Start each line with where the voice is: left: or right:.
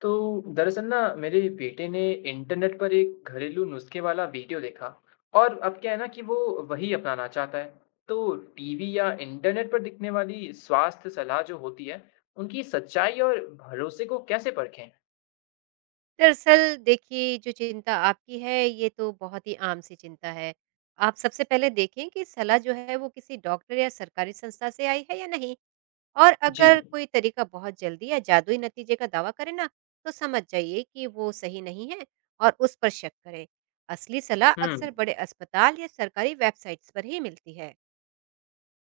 left: तो दरअसल ना मेरे बेटे ने इंटरनेट पर एक घरेलू नुस्खे वाला वीडियो देखा। और अब क्या है ना कि वो वही अपनाना चाहता है। तो टीवी या इंटरनेट पर दिखने वाली स्वास्थ्य सलाह जो होती है, उनकी सच्चाई और भरोसे को कैसे परखें?
right: दरअसल देखिए, जो चिंता आपकी है, ये तो बहुत ही आम सी चिंता है। आप सबसे पहले देखें कि सलाह जो है वो किसी डॉक्टर या सरकारी संस्था से आई है या नहीं। और
left: जी।
right: अगर कोई तरीका बहुत जल्दी या जादुई नतीजे का दावा करे ना, तो समझ जाइए कि वो सही नहीं है और उस पर शक करें। असली सलाह
left: हम्म।
right: अक्सर बड़े अस्पताल या सरकारी वेबसाइट्स पर ही मिलती है।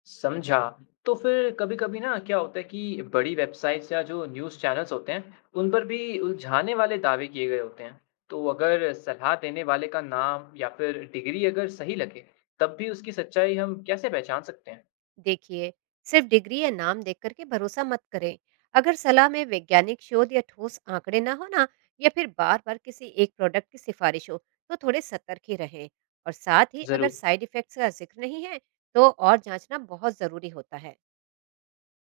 left: समझा। तो फिर कभी कभी ना क्या होता है कि बड़ी वेबसाइट्स या जो न्यूज़ चैनल्स होते हैं उन पर भी उलझाने वाले दावे किए गए होते हैं। तो अगर सलाह देने वाले का नाम या फिर डिग्री अगर सही लगे, तब भी उसकी सच्चाई हम कैसे पहचान सकते हैं?
right: देखिए, सिर्फ डिग्री या नाम देख करके भरोसा मत करें। अगर सलाह में वैज्ञानिक शोध या ठोस आंकड़े ना हो ना, या फिर बार बार किसी एक प्रोडक्ट की सिफारिश हो, तो थोड़े सतर्क ही रहें। और साथ ही अगर
left: जरूर।
right: साइड इफेक्ट्स का जिक्र नहीं है तो और जांचना बहुत ज़रूरी होता है।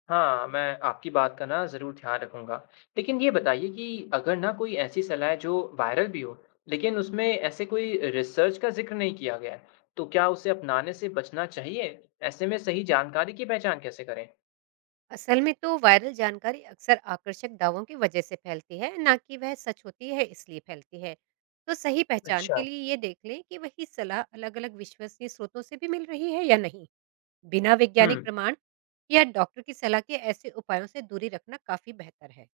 left: हाँ, मैं आपकी बात का ना ज़रूर ध्यान रखूँगा। लेकिन ये बताइए कि अगर ना कोई ऐसी सलाह है जो वायरल भी हो, लेकिन उसमें ऐसे कोई रिसर्च का ज़िक्र नहीं किया गया है, तो क्या उसे अपनाने से बचना चाहिए? ऐसे में सही जानकारी की पहचान कैसे करें?
right: असल में तो वायरल जानकारी अक्सर आकर्षक दावों की वजह से फैलती है, ना कि वह सच होती है इसलिए फैलती है। तो सही पहचान के
left: अच्छा।
right: लिए ये देख लें कि वही सलाह अलग अलग विश्वसनीय स्रोतों से भी मिल रही है या नहीं। बिना वैज्ञानिक
left: हुँ,
right: प्रमाण या डॉक्टर की सलाह के ऐसे उपायों से दूरी रखना काफी बेहतर है।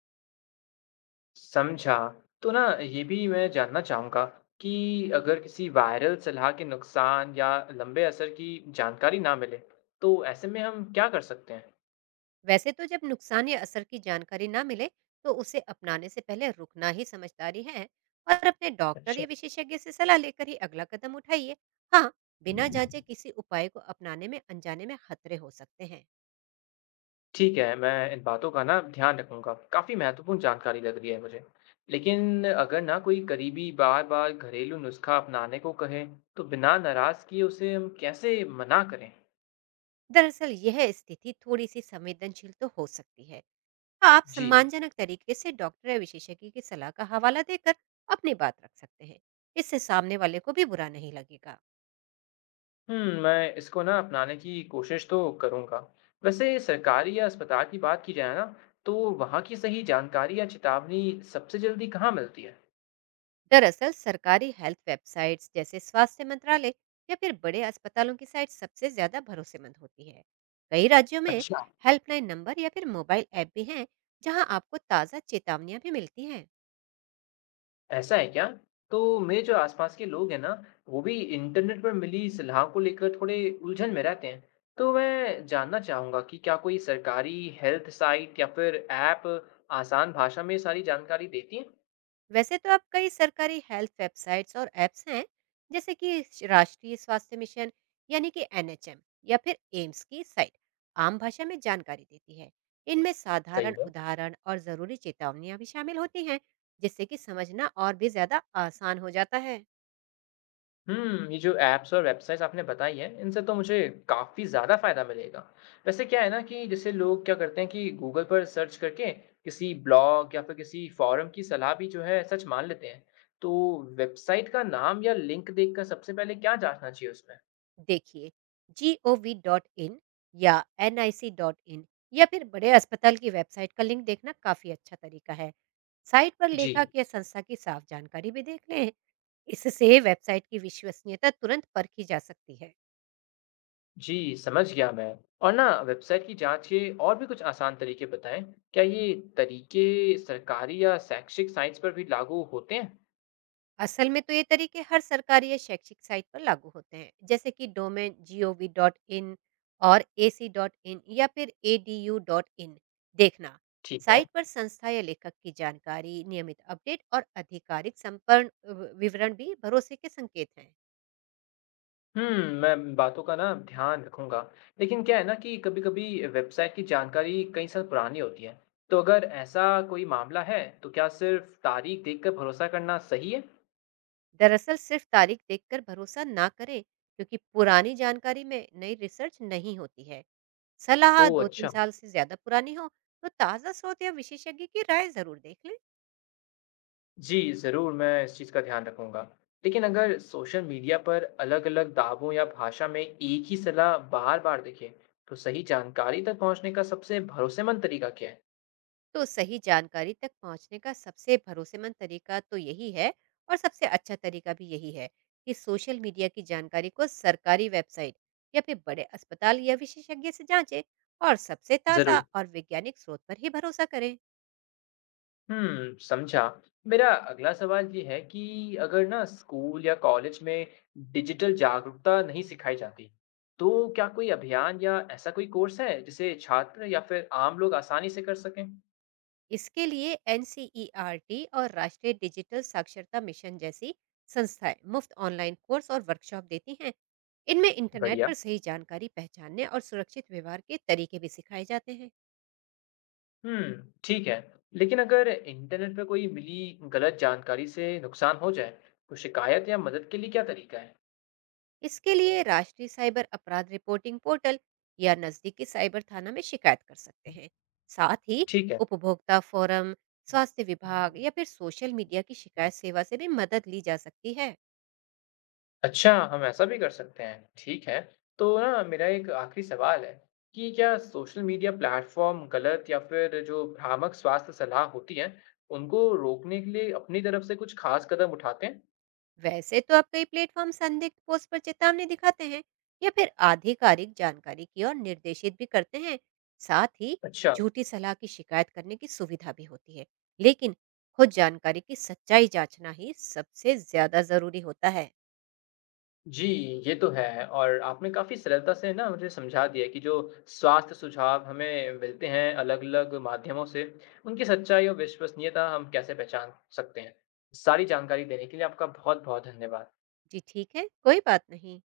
left: समझा। तो ना ये भी मैं जानना चाहूँगा कि अगर किसी वायरल सलाह के नुकसान या लंबे असर की जानकारी ना मिले, तो ऐसे में हम क्या कर सकते हैं?
right: वैसे तो जब नुकसान या असर की जानकारी ना मिले तो उसे अपनाने से पहले रुकना ही समझदारी है। और अपने डॉक्टर
left: अच्छा।
right: या विशेषज्ञ से सलाह लेकर ही अगला कदम उठाइए। हाँ, बिना जांचे किसी उपाय को अपनाने में अनजाने में खतरे हो सकते हैं।
left: ठीक है, मैं इन बातों का ना ध्यान रखूँगा। काफ़ी महत्वपूर्ण जानकारी लग रही है मुझे। लेकिन अगर ना कोई करीबी बार-बार घरेलू नुस्खा अपनाने को कहे, तो बिना नाराज़ किए उसे हम कैसे मना करें?
right: दरअसल यह स्थिति थोड़ी सी संवेदनशील तो हो सकती है। आप
left: जी।
right: सम्मानजनक तरीके से डॉक्टर या विशेषज्ञ की सलाह का हवाला देकर अपनी बात रख सकते हैं। इससे सामने वाले को भी बुरा नहीं लगेगा।
left: हुँ, मैं इसको ना अपनाने की कोशिश तो करूँगा। वैसे सरकारी या अस्पताल की बात की जाए ना, तो वहाँ की सही जानकारी या चेतावनी सबसे जल्दी कहाँ मिलती है?
right: दरअसल सरकारी हेल्थ वेबसाइट्स जैसे स्वास्थ्य मंत्रालय या फिर बड़े अस्पतालों की साइट सबसे ज्यादा भरोसेमंद होती है। कई राज्यों में
left: अच्छा।
right: हेल्पलाइन नंबर या फिर मोबाइल ऐप भी हैं, जहां आपको ताज़ा चेतावनियां भी मिलती हैं।
left: ऐसा है क्या? तो मेरे जो आसपास के लोग हैं ना, वो भी इंटरनेट पर मिली सलाह को लेकर थोड़े उलझन में रहते हैं। तो मैं जानना चाहूँगा कि क्या कोई सरकारी हेल्थ साइट या फिर ऐप आसान भाषा में सारी जानकारी देती है?
right: वैसे तो अब कई सरकारी हेल्थ वेबसाइट्स और ऐप्स हैं, जैसे कि राष्ट्रीय स्वास्थ्य मिशन, यानी कि एनएचएम, या फिर एम्स की साइट आम भाषा में जानकारी देती है। इनमें
left: सही
right: साधारण
left: बात।
right: उदाहरण और ज़रूरी चेतावनियां भी शामिल होती हैं, जिससे कि समझना और भी ज़्यादा आसान हो जाता है।
left: हुँ, ये जो ऐप्स और वेबसाइट्स आपने बताई हैं, इनसे तो मुझे काफ़ी ज़्यादा फ़ायदा मिलेगा। वैसे क्या है ना कि जैसे लोग क्या करते हैं कि गूगल पर सर्च करके किसी ब्लॉग या फिर किसी फ़ोरम की सलाह भी जो है सच मान लेते हैं। तो वेबसाइट का नाम या लिंक देखकर सबसे पहले क्या जाँचना चाहिए उसमें?
right: देखिए, gov.in या nic.in या फिर बड़े अस्पताल की वेबसाइट का लिंक देखना काफ़ी अच्छा तरीका है। साइट पर
left: जी,
right: लेखक या संस्था की साफ जानकारी भी देख लें। इससे वेबसाइट की विश्वसनीयता तुरंत परखी जा सकती है।
left: जी, समझ गया मैं। और ना वेबसाइट की जाँच के और भी कुछ आसान तरीके बताएँ। क्या ये तरीके सरकारी या शैक्षिक साइट्स पर भी लागू होते हैं?
right: असल में तो ये तरीके हर सरकारी या शैक्षिक साइट पर लागू होते हैं, जैसे कि डोमेन gov.in और ac.in या फिर edu.in देखना।
left: ठीक है।
right: साइट पर संस्था या लेखक की जानकारी, नियमित अपडेट और आधिकारिक संपर्क विवरण भी भरोसे के संकेत हैं।
left: हुँ, मैं इन बातों का ना ध्यान रखूँगा। लेकिन क्या है ना कि कभी-कभी वेबसाइट की जानकारी कई साल पुरानी होती है। तो अगर ऐसा कोई मामला है, तो क्या सिर्फ़ तारीख देखकर भरोसा करना सही है?
right: दरअसल सिर्फ तारीख देखकर भरोसा ना करें, क्योंकि पुरानी जानकारी में नई रिसर्च नहीं होती है। सलाह
left: ओह
right: दो तीन
left: अच्छा।
right: साल से ज्यादा पुरानी हो तो ताज़ा स्रोत या विशेषज्ञ की राय जरूर देख लें।
left: जी, ज़रूर मैं इस चीज़ का ध्यान रखूँगा। लेकिन अगर सोशल मीडिया पर अलग-अलग दावों या भाषा में एक ही सलाह बार-बार दिखे, तो सही जानकारी तक पहुँचने का सबसे भरोसेमंद तरीका क्या है?
right: तो सही जानकारी तक पहुंचने का सबसे भरोसेमंद तरीका तो यही है और सबसे अच्छा तरीका भी यही है कि सोशल मीडिया की जानकारी को सरकारी वेबसाइट या फिर बड़े अस्पताल या विशेषज्ञ से जांचें और सबसे ताज़ा
left: ज़रूर।
right: और वैज्ञानिक स्रोत पर ही भरोसा करें।
left: हुँ, समझा। मेरा अगला सवाल ये है कि अगर ना स्कूल या कॉलेज में डिजिटल जागरूकता नहीं सिखाई जाती, तो क्या कोई अभियान या ऐसा कोई कोर्स है जिसे छात्र या फिर आम लोग आसानी से कर सकें?
right: इसके लिए एनसीईआरटी और राष्ट्रीय डिजिटल साक्षरता मिशन जैसी संस्थाएं मुफ्त ऑनलाइन कोर्स और वर्कशॉप देती हैं। इनमें इंटरनेट
left: बढ़िया।
right: पर सही जानकारी पहचानने और सुरक्षित व्यवहार के तरीके भी सिखाए जाते हैं।
left: हुँ, ठीक है। लेकिन अगर इंटरनेट पे कोई मिली गलत जानकारी से नुकसान हो जाए, तो शिकायत या मदद के लिए क्या तरीका है?
right: इसके लिए राष्ट्रीय साइबर अपराध रिपोर्टिंग पोर्टल या नजदीकी साइबर थाना में शिकायत कर सकते हैं। साथ ही
left: ठीक है।
right: उपभोक्ता फोरम, स्वास्थ्य विभाग या फिर सोशल मीडिया की शिकायत सेवा से भी मदद ली जा सकती है।
left: अच्छा, हम ऐसा भी कर सकते हैं। ठीक है, तो ना मेरा एक आखिरी सवाल है कि क्या सोशल मीडिया प्लेटफ़ॉर्म गलत या फिर जो भ्रामक स्वास्थ्य सलाह होती है, उनको रोकने के लिए अपनी तरफ से कुछ ख़ास कदम उठाते हैं?
right: वैसे तो अब कई प्लेटफॉर्म संदिग्ध पोस्ट पर चेतावनी दिखाते हैं या फिर आधिकारिक जानकारी की ओर निर्देशित भी करते हैं। साथ ही
left: अच्छा,
right: झूठी सलाह की शिकायत करने की सुविधा भी होती है। लेकिन खुद जानकारी की सच्चाई जांचना ही सबसे ज्यादा जरूरी होता है।
left: जी, ये तो है। और आपने काफ़ी सरलता से ना मुझे समझा दिया कि जो स्वास्थ्य सुझाव हमें मिलते हैं अलग-अलग माध्यमों से, उनकी सच्चाई और विश्वसनीयता हम कैसे पहचान सकते हैं। सारी जानकारी देने के लिए आपका बहुत-बहुत धन्यवाद।
right: जी ठीक है, कोई बात नहीं।